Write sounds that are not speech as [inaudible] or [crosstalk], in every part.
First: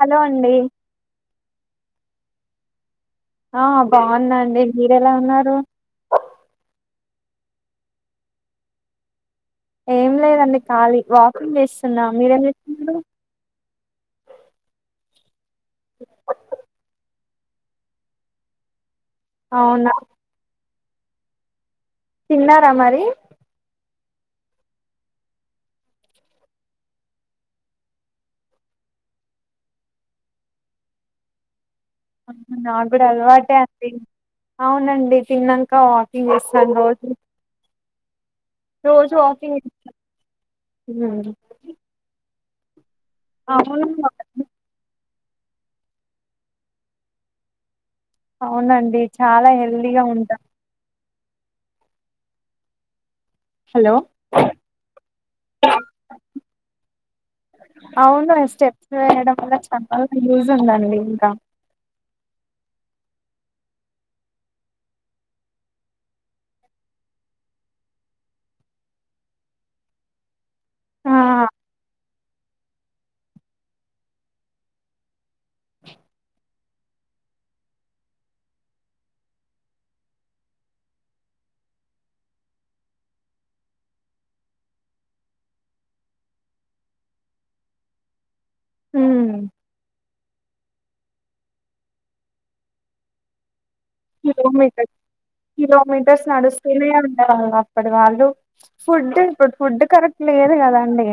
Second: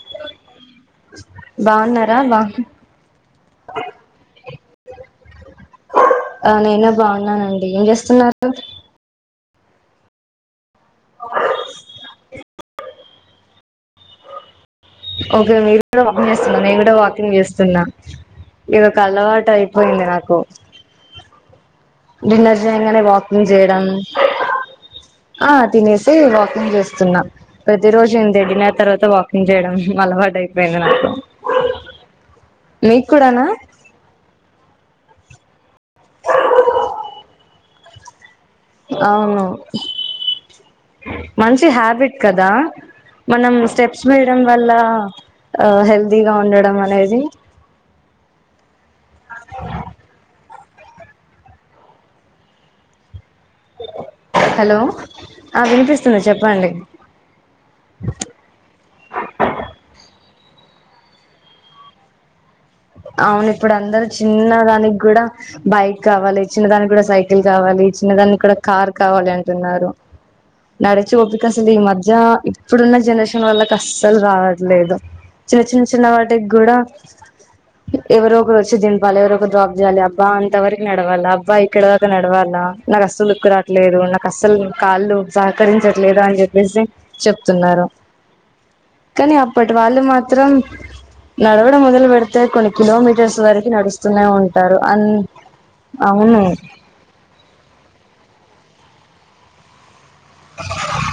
Hello అండి బాగున్నారా ఎందిరా ఆ బాగున్నా అండి. మీరు ఎలా ఉన్నారు. ఆ నేను బాగున్నానండి. ఏం చేస్తున్నారు ఏం లేదండి ఖాళీ వాకింగ్ చేస్తున్నా మీరేం చేస్తున్నారు. ఓకే మీరు కూడా వాకింగ్ చేస్తున్నార. నేను కూడా వాకిం గ్ చేస్తున్నా ఇగ రో జు అలవాటు అవునా అయిపోయింది. నాకు డిన్నర్ తిన్నారా చేయంగనే మరి వాకింగ్ చేయడం ఆ తినేసి వాకింగ్ చేస్తున్నా ప్రతి రోజు ఇంతే డిన్నర్ తర్వాత వాకింగ్ చేయడం అలవాటు అయిపోయింది. నాకు నాకు గూడ మీకు కూడానా అలవాటే అండి అవునండి. తిన్నాంక వాకింగ్ చేస్తాను. రోజు రోజు అవును వాకింగ్ చేస్తాను. మంచి హ్యాబిట్ కా దా మనం అవును స్టెప్స్ వేయడం వల్ల ఆ హెల్దీగా ఉండడం అనేది అవునండి. చాలా హెల్తీగా ఉంటా హలో హలో ఆ వినిపిస్తుంది చెప్పండి అవును స్టెప్స్ వేయడం వల్ల చాలా బాగ యూస్ ఉందండి ఇంకా అవును ఇప్పుడు అందరు చిన్నదానికి కూడా బైక్ కావాలి చిన్నదానికి కూడా సైకిల్ కావాలి చిన్నదానికి కూడా కార్ కావాలి అంటున్నారు నడిచి ఆ ఓపిక అసలు ఈ మధ్య ఇప్పుడున్న జనరేషన్ వాళ్ళకి అస్సలు రావట్లేదు చిన్న చిన్న చిన్న వాటికి కూడా ఎవరో ఒకరు వచ్చి దింపాలి ఎవరొ ఒకరు డ్రాప్ చేయాలి అబ్బా అంత వరకు నడవాల అబ్బా ఇక్కడ దక నడవాలా నాకు అస్లుక్కు రావట్లేదు నాకు అస్సలు కాళ్ళు సహకరించట్లేదు అని చెప్పేసి చెప్తున్నారు ఉమ్, కానీ అప్పటి వాళ్ళు మాత్రం నడవడం మొదలు పెడితే కొనీ కిలోమీటర్స్ వరకు నడుస్తూనే ఉంటారు కిలోమీటర్స్ అన్ కిలోమీటర్స్ అవును నడుస్తూనే ఉందేవళ్ళు అప్పటి వాళ్ళు ఫుడ్ ఇప్పుడు ఫుడ్ కరెక్ట్ లేదు కదండి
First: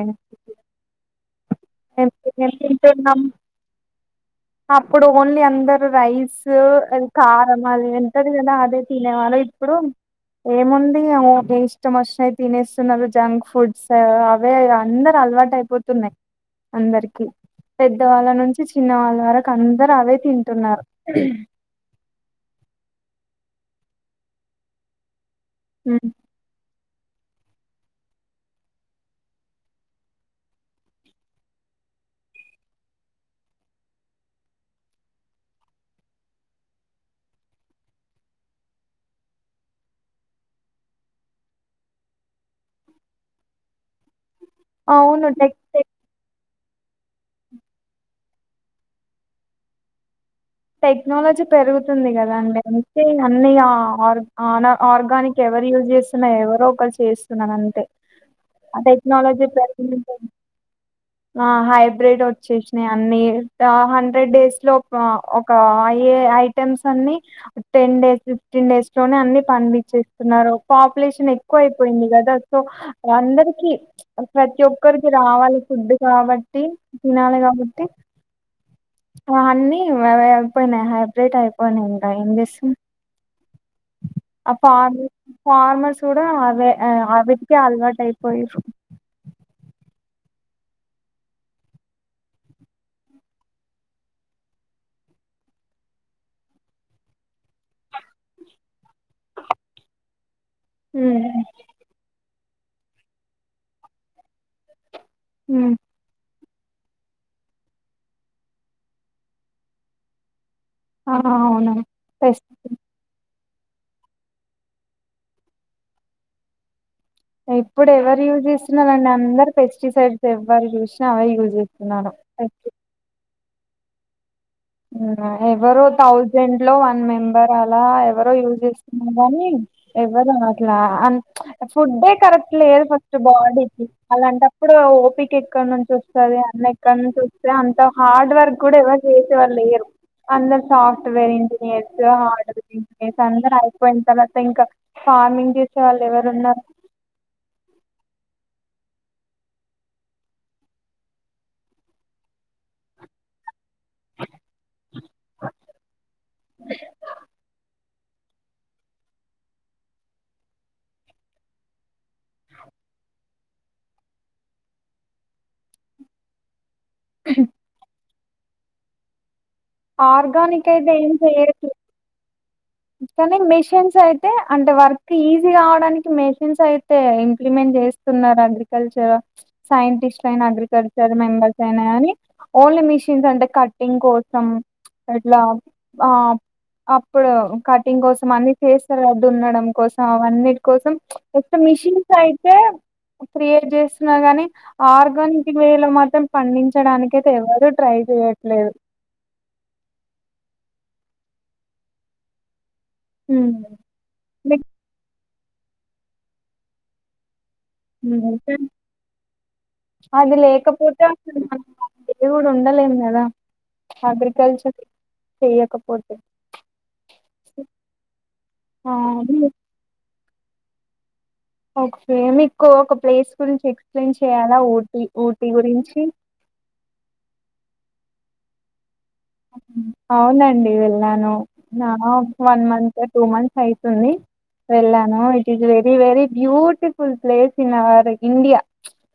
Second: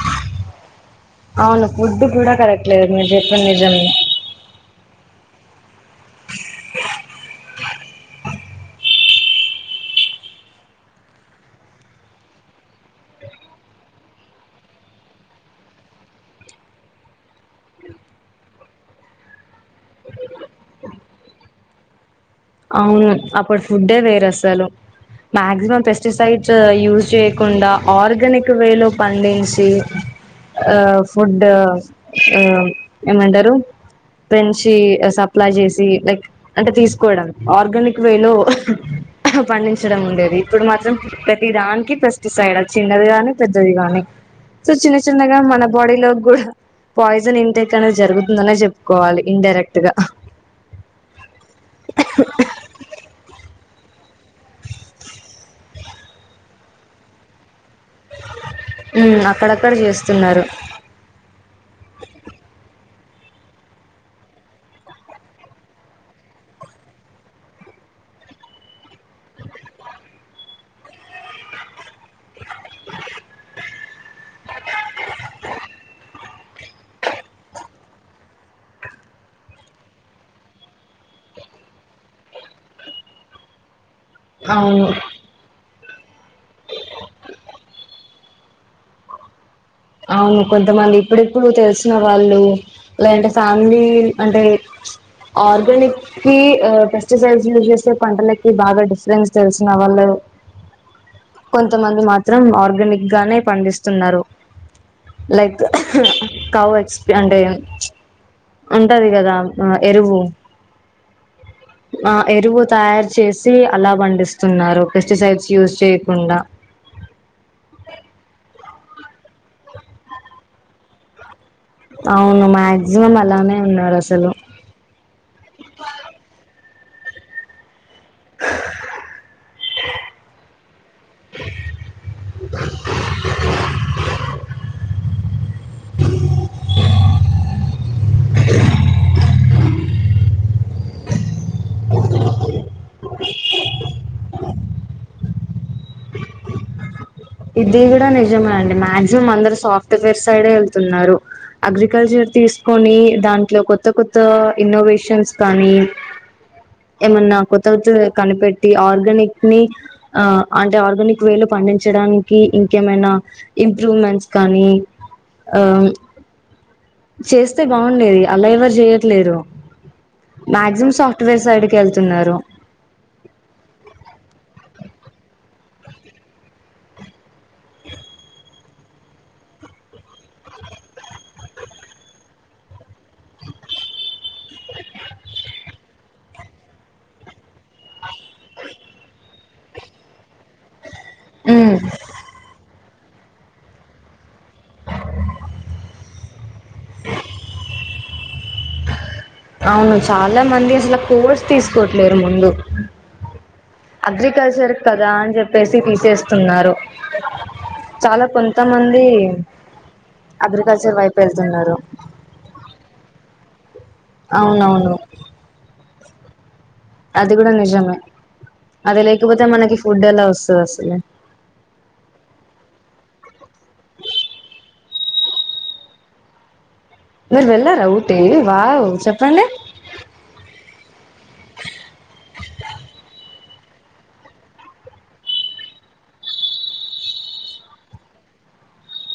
అవును ఫుడ్ కూడా కరెక్ట్ లేదు మీరు చెప్పింది నిజమే అప్పుడు ఓన్లీ అందరూ రైస్ ఇంకా ళ్ళ ఎంతది కదా అదే తినే వాళ్ళు ఇప్పుడు ఏముంది ఓకే ఇష్టం వష్టమయి తినేస్తున్నారు జంక్ ఫుడ్స్ అవే అందరు అలవాటు అయిపోతున్నాయి అందరికి పెద్ద వాళ్ళ నుంచి చిన్న వాళ్ళ వరకు అందరు అవే తింటున్నారు అవును అప్పుడు ఫుడ్ ఏ వేరు అసలు మాక్సిమం పెస్టిసైడ్స్ యూస్ చేయకుండా ఆర్గానిక్ వే లో పండించి ఆ ఫుడ్ ఏమంటారు పెంచి సప్లై చేసి లైక్ అంటే తీసుకోవడం ఆర్గానిక్ వే లో పండించడం ఉండేది ఇప్పుడు మాత్రం ప్రతి దానికి ప్ర టిసైడ్ చిన్నది గాని పెద్దది గాని సో చిన్న అవును చిన్నగా మన టెక్ బాడీ లో కూడా పాయిజన్ ఇంటేక్ అనేది జరుగుతుందనే చెప్పుకోవాలి ఇన్డైరెక్ట్ గా టెక్నోాలజీ పెరుగుతుంది కదా అండి అంతే అన్ని ఆర్ ఆనా ఆర్గానిక్ ఎవరు యూజ్ చేస్తున్నా ఎవరో ఒకరు చేస్తున్నాను అంతే ఆ ఉమ్, టెక్నాలజీ అక్కడక్కడ చేస్తున్నారు హైబ్రిడ్ వచ్చేసిన అన్ని హండ్రెడ్ డేస్ లో ఏ ఐటమ్స్ అన్ని టెన్ డేస్ ఫిఫ్టీన్ డేస్ లోనే అన్ని పండిించేస్తున్నారు పాపులేషన్ ఎక్కువ అయిపోయింది కదా సో అందరికి ప్రతి ఒక్కరికి రావాలి ఫుడ్ కాబట్టి తినాలి కాబట్టి అన్ని అయిపోయినాయి హైబ్రేట్ అయిపోయినాయి ఇంకా ఏం చేస్తాం ఆ అవును ఫార్ ఫార్మర్స్ కూడా ఆవి ఆవిటికి అలవాటు అయి పోయిండ్రు అవును కొంతమంది ఇప్పుడిప్పుడు తెలిసిన వాళ్ళు లేంటే ఫ్యామిలీ అంటే ఆర్గానిక్ కి పెస్టిసైడ్స్ లు చేసే పంటలకి బాగా డిఫరెన్స్ తెలిసిన వాళ్ళు కొంతమంది మా మాత్రం ఆర్గానిక్ గానే పండిస్తున్నారు లైక్ ఉమ్ కావ ఎక్స్పి అంటే ఉంటది కదా ఎరువు ఆ అవును ఆ పెస్ట్ ఎరువు తయారు చేసి అలా పండిస్తున్నారు పెస్టిసైడ్స్ యూస్ చేయకుండా అవునండి అందరు పెస్టిసైడ్స్ ఎవ్వరు చూసినా అవే అవును చేస్తున్నారు మాక్సిమం అలానే ఉన్నారు అసలు ఎవరు థౌజండ్ లో వన్ మెంబర్ అలా ఎవరో యూజ్ చేస్తున్నారు గాని ఎవ్వరూ అనట్లా అం ఫుడ్డే కరెక్ట్లేదు ఫస్ట్ బాడి అలాంటప్పుడు ఓపిక ఎక్కడ నుంచి వస్తది అన్న ఎక్కడ నుంచి వస్తే అంత హార్డ్ వర్క్ కూడా ఎవరు చేయ లేరు అందరు సాఫ్ట్వేర్ ఇంజనీర్స్ హార్డ్వేర్ ఇంజనీర్స్ అందరు అయిపోయిన తర్వాత ఇంకా ఫార్మింగ్ చేసే వాళ్ళు ఎవరు ఉన్నారు ఇది కూడా నిజమే అండి మ మాక్సిమం అందరు సాఫ్ట్వేర్ సైడ్ ఎళ్తున్నారు అగ్రికల్చర్ తీసుకొని దాంట్లో కొత్త కొత్త ఇన్నోవేషన్స్ కానీ ఏమన్నా కొత్త కొత్త కనిపెట్టి ఆర్గానిక్ ని ఆ అంటే ఆర్గానిక్ వేలో పండించడాన్ కి ఇంకేమైనా ఇంప్రూవ్మెంట్స్ కానీ ఆ చేస్తే బాగుండేది అలా ఎవరు చెయ్యట్లేరు ఆర్గానిక్ అయితే మాక్సిమం ఏం సాఫ్ట్వేర్ చేయట్లేదు సైడుకే ఎళ్తున్నారు కానీ మెషిన్స్ అయితే అంటే వర్క్ ఈజీ కావడానికి మెషిన్స్ అయితే ఇంప్లిమెంట్ చేస్తున్నారు అగ్రికల్చర్ సైంటిస్ట్ లైనా అగ్రికల్చర్ మెంబర్స్ అయినా కాని ఓన్లీ మిషన్స్ అంటే కట్టింగ్ కోసం ఎట్లా అప్ అప్పుడు కటింగ్ కోసం అన్ని చేస్తరు కదా దున్నడం కోసం అవన్నిటి కోసం ఉత్త మెషీన్స్ ఐతే క్రియేట్ చేస్తున్నారు గాని ఆ ఆర్గానిక్ వేల మాత్రం పండించడానికి అయితే ఎవరు ట్రై చేయట్లేదు అవును చాలా మంది అసలు కోర్స్ తీసుకోట్లేరు ముందు ఉమ్ అగ్రికల్చర్ కదా అని చెప్ ప్పేసి తీసేస్తున్నారు చాలా ఉహు పెన్ కొంతమంది అది అగ్రికల్చర్ లేకపోతే వైపు అసలు మన వెళ్తున్నారు మనుషులు కూడా ఉండలేము కదా అగ్రికల్చర్ అవునవును చేయకపో తే అది కూడా నిజమే ఆ అది లేకపోతే మనకి ఫుడ్ ఎలా వస్ తే వస్తది ఓకే మీకు ఒక ప్లేస్ గురించి ఎక్స్ప్లెయిన్ చేయాలా ఊటీ ఊటీ గురించి మీరు వెళ్ళారా ఊటీ వావ్ చెప్ అవునండి వెళ్ళాను నా వన్ మంత్ టూ మంత్ అయితుంది వెళ్ళాను it is very very beautiful place in our India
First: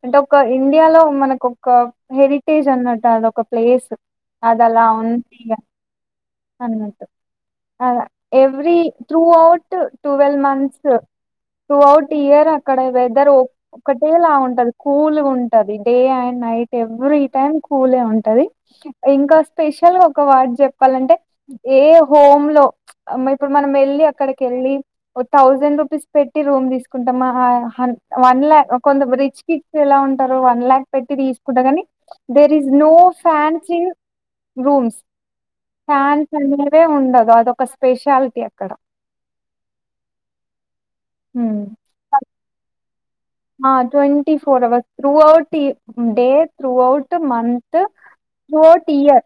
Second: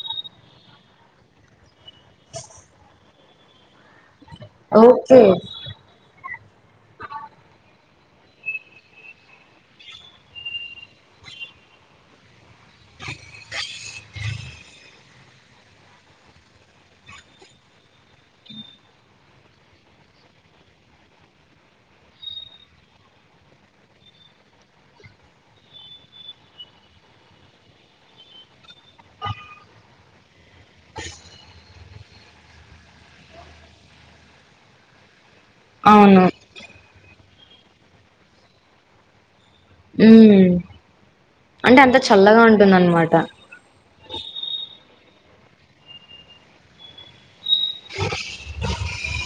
అంటే ఒక ఇండియాలో మనకు ఒక హెరిటేజ్ అన్నట్టు అదొక ప్లేస్ అదలా అవు ఓకే ఊటీగా అన్నట్టు ఆ every throughout twelve months throughout year అక్కడ వెదర్ ఒకటే లా ఉంటది కూల్గా ఉంటది day and night every time కూలే ఉంటది ఇంకా స్పెషల్ తెలుగుల ఒక వడ్ చెప్పాలంటే ఏ హోమ్ లో అమ్మ ఇప్పుడు మనం వెళ్ళి అక్కడికి వెళ్ళి థౌసండ్ రూపీస్ పెట్టి రూమ్ తీసుకుంటాం ఆ హాన్ వన్ ల్యాక్ ఆ కొందరు రిచ్ కిడ్స్ ఎలా ఉంటారో వన్ లాక్ పెట్టి తీసుకుంటాం కానీ there is no fencing rooms అవును ఫ్యాన్స్ అనేదే ఉండదు అదో ఒక స్పెషాలిటీ అక్కడ ఉ హ్మ్ అంటే అంత చల్లగా ఉంటుంద అన్నమాట ఆ twenty four hours throughout ఈ డే త్రూ ఔట్ మంత్ తో ట్రూ అవుట్ ఇయర్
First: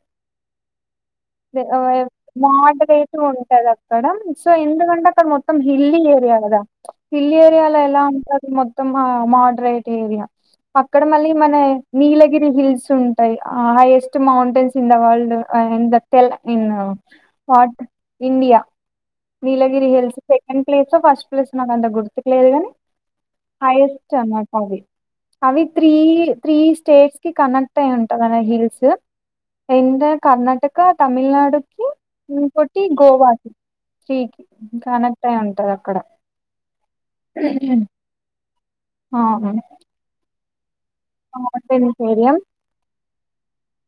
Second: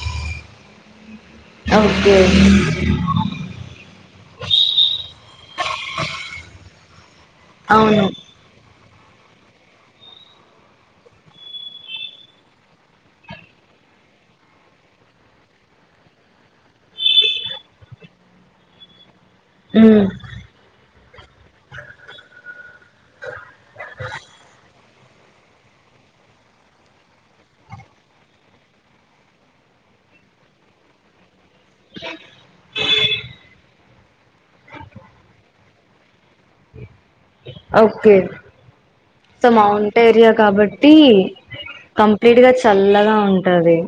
ఓకే మాట రైతు ఉంటది అక్కడ సో ఎందుకంటే అక్కడ మొత్తం హిల్లీ ఏరియా కదా హిల్ ఏరియాలో ఎలా అవును ఉంటారు మద్ త్తము మోడరేట్ ఏరియా అక్కడ మళ్ళీ మన నీలగిరి హిల్స్ ఉంటాయి highest mountains in the world and the తెల్ in pot India Nilgiri um hills second place first place నాకుంత గుర్తుకు లేదు కాని హైయెస్ట్ అన్నమాట అవి అవి త్రీ త్రీ స్టేట్స్ కి కనెక్ట్ అయి ఉంటుందిన్న హిల్స్ ఎటా కర్ణటక ఇంకా తమిళనాడుకి ఇంకోటి గోవాకి త్రికి కనెక్ట్ అయి ఉంటది అక్కడ ఓకే సో అవును, మౌంట్ ఏరియా కాబ టి మౌంటైన్స్ ఏరియా కంప్లీట్ గా చల్లగా ఉంటది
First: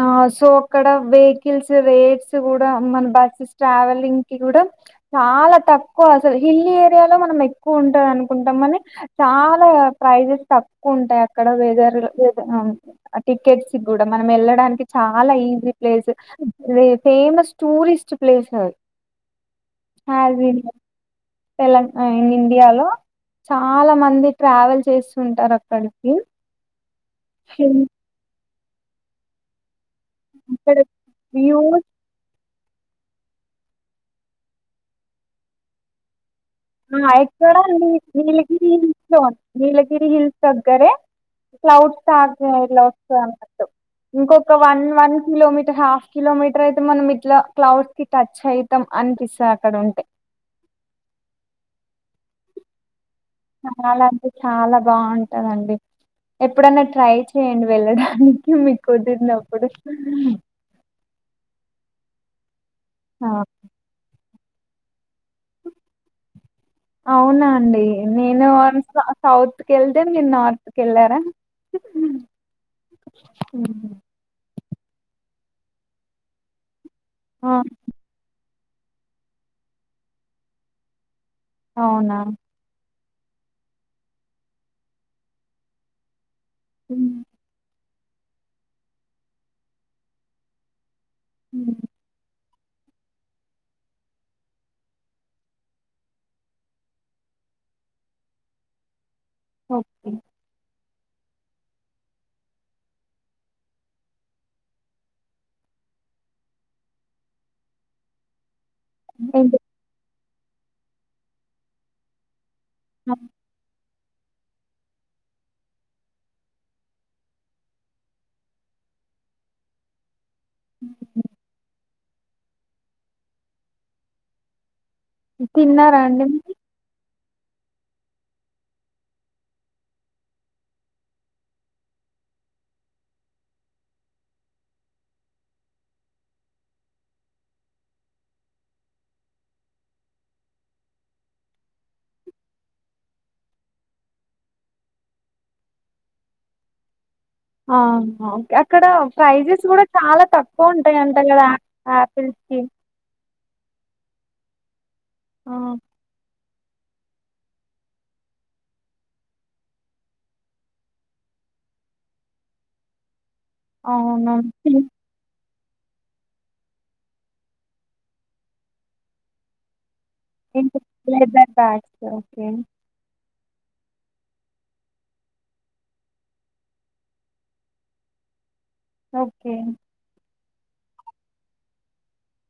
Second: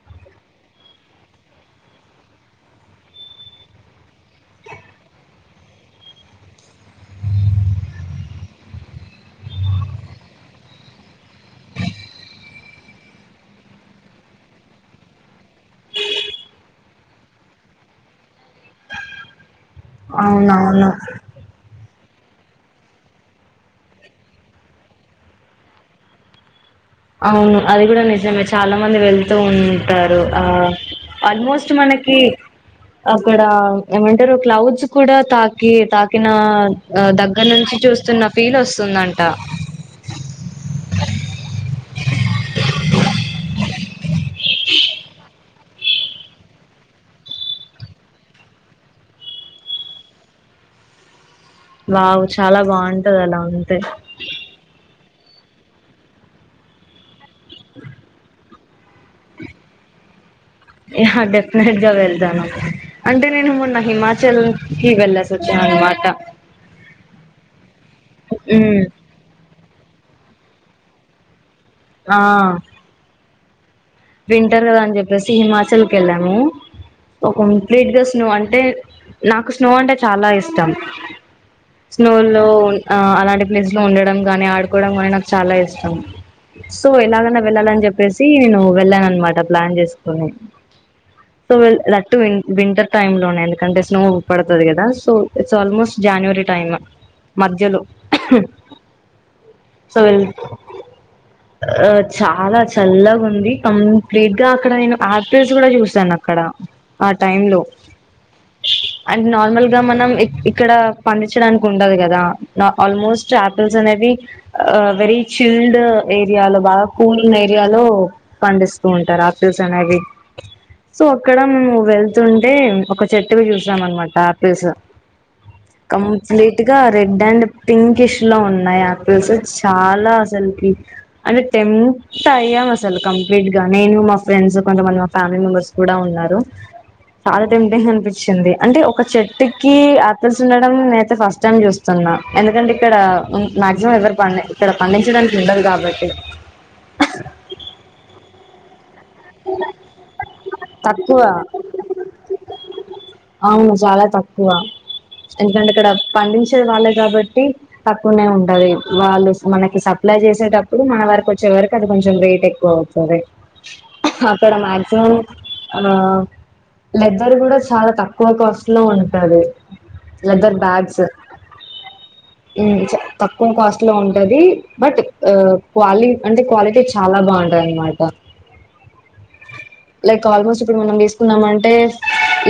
ఆ సో అక్కడ వెహికల్స్ వేర్స్ కూడా మన బస్సెస్ ట్రావెలింగ్ కి కూడా చాలా తక్కువ అసలు హిల్లీ ఏరియాలో మనం ఎక్కువ ఉంటాం అనుకుంటాం మని చాలా ప్రైజెస్ తక్కువ ఉంటాయి అక్కడ వెదర్ టికెట్స్ కి కూడా మన ఏళ్ళ డానికి చాలా easy place famous tourist place అ అవునవును విన్ ఇండియాలో చాలా మంది ట్రావెల్ చేస్తు ఉంటారు అక్కడికి. అవును అది కూడా నిజమే చాలామంది వెళ్తూ ఉన్ టారూ ఆ అక్కడ ఆల్మోస్ట్ వ్యూస్ మనకి అక్కడ ఏమంటారు క్లౌజ్స్ కూడా తాకి తాకి ఆ ఎక్కడ నీ ఫీల్ నీలగిరి హిల్స్ వస్తుందంట. లో నీలగిరి హిల్స్ దగ్గరే క్లౌడ్స్ తాకె ఇదిలా వస్తానంటూ ఇంకొక్క one one kilometre half kilometre అయితే మనం ఇట్లా క్లౌడ్స్ కి టచ్ అయితాం అనిపిస్తుంది అక్కడ ఉంటే. వావు చాలా బావుం చాలా అంటే చాలా బావుం టదండి ఎప్పుడన్నా ట్రై చేయండి వెళ్ళడానికి మిక్ కుదిరినప్పుడు యా డెఫినెట్ గా వెళ్తాను అంటే ఆ నేను మొన్న హిమాచల్ కి వేల్స్ అవునా అండి నేను హ్మ్ వన్స్ సౌత్ కేళ్తే మీరు నార్త్ కెల్లారా. ఆ ఉ వింటర్ కదా అని చెప్పేసి హిమాచల్కి వెళ్ళాము ఓ ఆ కంప్లీట్ గా స్నో అన్ టే నాకు స్నో అంటే చాలా ఇష్టం స్నో అవునా లోన్ ఆ అలాంటి ప్లేస్ లో ఉండడం కానీ ఆడుకోవడం కానీ నాకు చాలా ఇష్టం సో ఉమ్, ఎలాగన్న వెళ్ళాలని చెప్ పెసి నేను వెళ్ళాన్ అనమాట ప్లాన్ చేసుకొని సో ఉమ్, వెల్ లట్టు విన్ వింటర్ టైమ్ లోనే ఎందుకంటే స్నో పడుతది కదా so it's almost January time మధ్యలో సరేల్ ఓకే ఆ చాలా చల్లగ ఉంది కంప్లీట్ గా అక్కడ నేను ఆపిల్స్ కూడా చూసాను అక్కడ ఆ టైమ్ లో అండ్ నార్మల్ గా మనం ఇక్కడ పండించడానికి ఉండది కదా నా ఆల్మోస్ట్ ఆపిల్స్ అనేవి ఆ వెరీ చిల్డ్ ఏరియాలో బాగా కూల్ ఉన్న ఏరియాలో పండిస్తూ ఉంటారు ఆపిల్స్ అనేవి సో అక్కడం నూ వెళ్తున్ టే ఒక చెట్టును చూసాం అనమాట ఆపిల్స్ తిన్నారా అండి మీరు కంప్లీట్ గా రెడ్ అండ్ పింకిష్ లో ఉన్నాయి ఆపిల్స్ చాలా అసలుకి అంటే టెంప్ట్ అయ్యాం అసలు కమ్ ప్లీట్ గా నేను మా ఫ్రెండ్స్ కొంతమంది మా ఫ్యామిలీ మెంబర్స్ కూడా ఉన్నారు చాలా టెంప్టింగ్ అనిపించింది అంటే ఒక చెట్టుకి ఆపిల్స్ ఉండడం నేనయితే ఫస్ట్ టైం చూస్తున్నా ఎందుకంటే ఇక్కడ ఉమ్ మాక్సిమం ఎవరు పండిన్ ఇక్కడ పండించడానికి ఉండదు కాబట్టి ఆ అవు ఎక్కడ ప్రైజెస్ కూడా చాలా తక్కువ ఉంటాయంట కదా ఆపిల్స్ కి కువ ఆ ఎందుకంటే ఇక్కడ పండించ్ చే వాళ్ళే కాబట్టి తక్కువనే ఉంటది వాళ్ళు మనకి సప్లై చేసేటప్పుడు మన వరకు వచ్చే వరకు అది కొంచెం రేట్ ఎక్కువ అవుతది అవును అక్కడ మాక్సిమం ఆ లెద్దర్ కూడా చాలా తక్కువ కాస్ట్ లో ఉంటది leather bags leather bags okay ఉ చెప్ తక్కువ కాస్ట్ లో ఉంటది బట్ ఆ క్వాలి అంటే క్వాలిటీ చాలా బాగుంటది అనమాట ఓకే లైక్ ఆల్మోస్ట్ ఇప్పుడు మనం తీసుకున్నామంటే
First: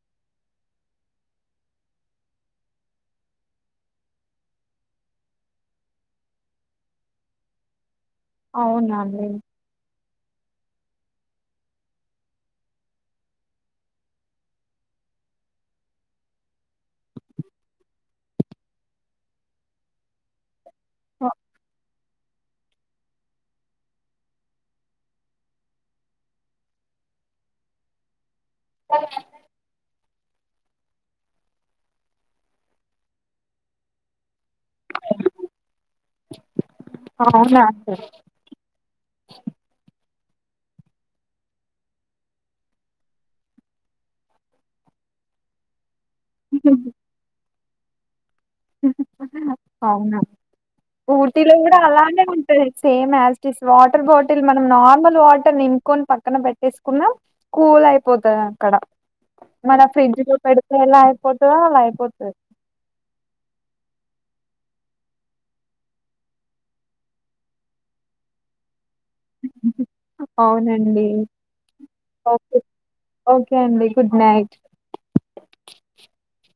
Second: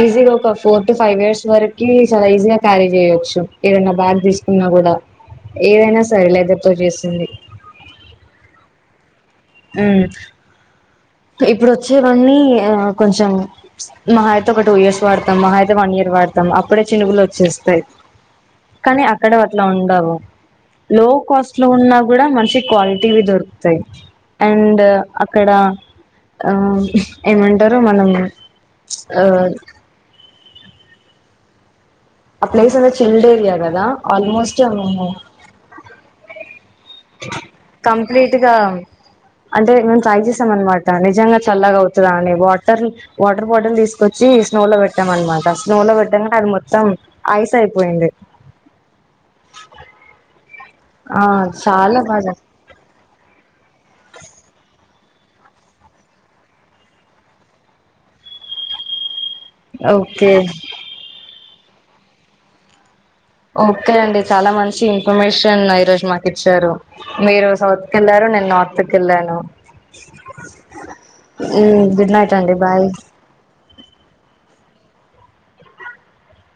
ఈజీగా ఒక ఫోర్ టు ఫైవ్ ఇయర్స్ వరకి చాలా ఈజీగా క్యారీ చేయొచ్చు ఏదైనా బ్యాగ్ తీసుకున్నా కూడా ఏదైనా సరే లెదర్ తో చేసింది. అవునా అండి హు ఇప్పుడు వచ్చేవన్నీ ఆ కొంచెం మాహ అయితే ఒక టూ ఇయర్స్ వాడతాం మాహా అయితే వన్ ఇయర్ వాడతాం అప్పుడే చినుగులు వచ్చేస్తాయి కానీ అక్కడ అట్లా ఉండవు లో కాస్ట్ లో ఉన్నా కూడా మంచి క్వాలిటీవి దొరుకుతాయి అండ్ అక్కడ ఆ ఏమంటారు మనం అ ఆ ప్లేస్ అనేది చిల్డ్ ఏరియాకదా ఆల్మోస్ట్ [inaudible] అవునా అండి కంప్లీట్గా అంటే మేం ట్రై చేస్ త్తమన్నమాట నిజంగా చల్లగా అవుతదా అని వాటర్ వాటర్ బాటిల్ తీసుకొచ్చి స్నో లో పెట్టాం అన్నమాట స్నో లో పెట్ టంగానే అది మొత్తం ఐస్ సయిపోయింది అవునా ఆ ఊటీలో కూడా చాలా అలానే బాగా ఉంటది సేమ్ మస్టిస్ వాటర్ బాటిల్ మనం నార్మల్ వాటర్ నిప్పుకోని పక్కన పెట్టేసుకున్నా కూల్ అయిపోతది అక్కడ మన ఫ్ర్రిజ ఓకే లో పెడతే ఏలా అయిపో దో అలా అయిపోతది ఓకే అండి చాలా మంచి ఇన్ఫర్మేషన్ ఈరోోజు మాకు ఇచ్చారు మీరు సౌత్ కి వెళ్ళారు నేను నార్త్ కెళ్ళాను అవునండి హు గుడ్ నైట్ ఓకే అండి బాయ్ ఓకే అండి గుడ్ [inaudible]